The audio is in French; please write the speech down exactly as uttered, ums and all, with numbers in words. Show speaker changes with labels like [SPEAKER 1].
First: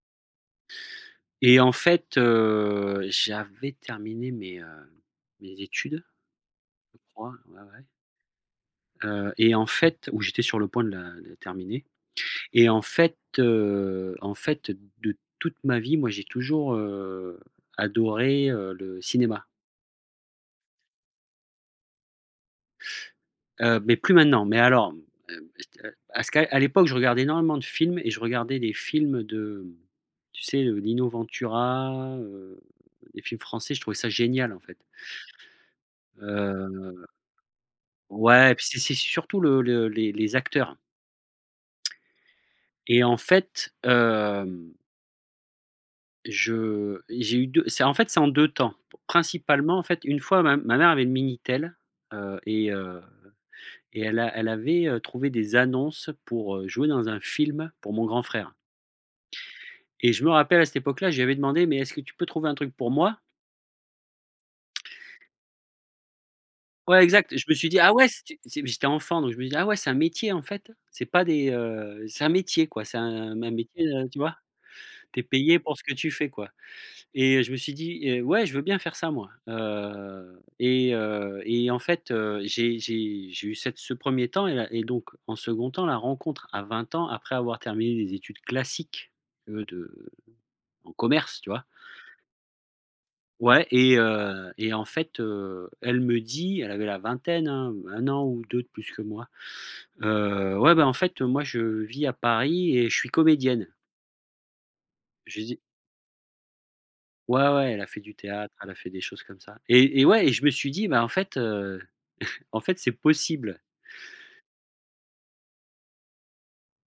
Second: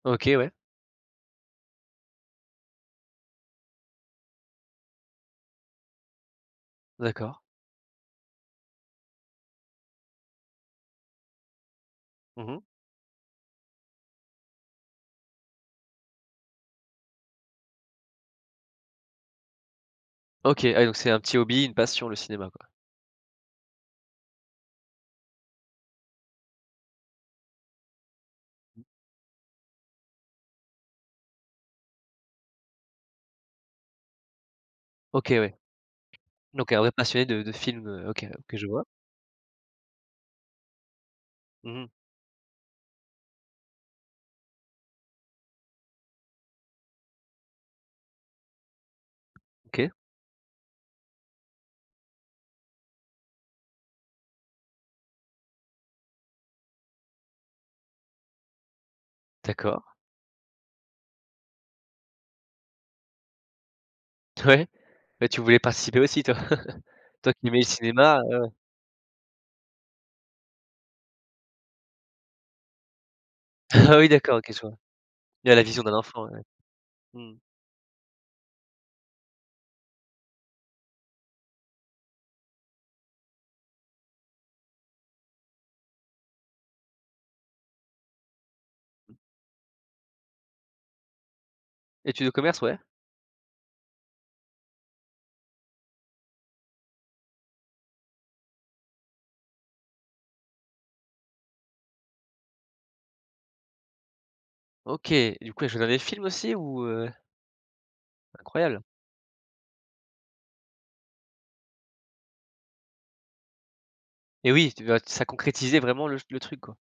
[SPEAKER 1] OK, ouais.
[SPEAKER 2] Et en fait, heu j'avais terminé mes, heu mes études, je crois,
[SPEAKER 1] D'accord.
[SPEAKER 2] ouais ouais heu et en fait où j'étais sur le point de la de terminer,
[SPEAKER 1] Mmh mh.
[SPEAKER 2] et en fait, heu, en fait, de toute ma vie moi j'ai toujours, heu, adoré, heu, le cinéma.
[SPEAKER 1] OK, ah oui, donc c'est un petit hobby, une passion, le cinéma, quoi?
[SPEAKER 2] Heu, mais plus maintenant, mmh, mmh à cette à ce que à l'époque je regardais énormément de films et je regardais des films de tu sais, heu, Lino Ventura, heu, des films français, je trouvais ça génial en fait
[SPEAKER 1] OK, ouais donc un vrai
[SPEAKER 2] heu.
[SPEAKER 1] passionné de de films heu OK
[SPEAKER 2] Ouais,
[SPEAKER 1] que
[SPEAKER 2] puis
[SPEAKER 1] je
[SPEAKER 2] c'est
[SPEAKER 1] vois.
[SPEAKER 2] c'est surtout le le les les acteurs.
[SPEAKER 1] Mmh mh.
[SPEAKER 2] Et en fait, hem je et j'ai eu deux c'est en fait, c'est en deux temps. Principalement en
[SPEAKER 1] OK.
[SPEAKER 2] fait, une fois ma m ma mère avait le Minitel heu, et heu, et elle a elle avait, heu, trouvé des annonces pour, heu, jouer dans un film pour mon grand frère
[SPEAKER 1] D'accord.
[SPEAKER 2] et je me rappelle à cette époque là, je lui avais demandé: «Mais est-ce que tu peux trouver un truc pour moi?»
[SPEAKER 1] T ouais, beh tu voulais participer aussi toi.
[SPEAKER 2] Ouais,
[SPEAKER 1] Toi
[SPEAKER 2] exact, je
[SPEAKER 1] qui
[SPEAKER 2] me
[SPEAKER 1] aimais le
[SPEAKER 2] suis dit: «Ah ouais».
[SPEAKER 1] cinéma
[SPEAKER 2] C'était
[SPEAKER 1] heu
[SPEAKER 2] c'était j'étais enfant donc je me disais: «Ah ouais, c'est un métier en fait, c'est pas des heu c'est un métier quoi, c'est un mmh, un métier»,
[SPEAKER 1] Ah oui
[SPEAKER 2] heu tu vois?
[SPEAKER 1] d'accord, OK je vois.
[SPEAKER 2] Tu es
[SPEAKER 1] Il y
[SPEAKER 2] payé
[SPEAKER 1] la
[SPEAKER 2] pour
[SPEAKER 1] vision
[SPEAKER 2] ce que
[SPEAKER 1] d'un
[SPEAKER 2] tu
[SPEAKER 1] enfant
[SPEAKER 2] fais
[SPEAKER 1] ouais.
[SPEAKER 2] quoi
[SPEAKER 1] Mmh
[SPEAKER 2] et
[SPEAKER 1] mh.
[SPEAKER 2] heu, je me suis dit: «Heu, ouais, je veux bien faire ça moi». Heu, et heu et en fait heu, j'ai j'ai j'ai eu cette ce premier temps et là et donc en second temps, la rencontre à vingt ans après avoir terminé des études classiques de de en commerce tu vois?
[SPEAKER 1] Etudes de commerce, ouais.
[SPEAKER 2] Ouais, et heu, et en fait, heu, elle me dit elle avait la vingtaine hein, un an ou deux de plus que moi: «Heu, ouais beh, en fait, moi je vis à Paris et je suis comédienne».
[SPEAKER 1] OK,
[SPEAKER 2] Je
[SPEAKER 1] du
[SPEAKER 2] dis
[SPEAKER 1] coup elle a joué dans des films aussi? Ou heu
[SPEAKER 2] Ouais ouais, elle a fait du théâtre, elle a
[SPEAKER 1] Incroyable.
[SPEAKER 2] fait des choses comme ça et et ouais, et je me suis dit: «Bah, en fait heu en fait c'est possible».
[SPEAKER 1] Et oui, tu bah ça concrétisait vraiment le ch le truc quoi.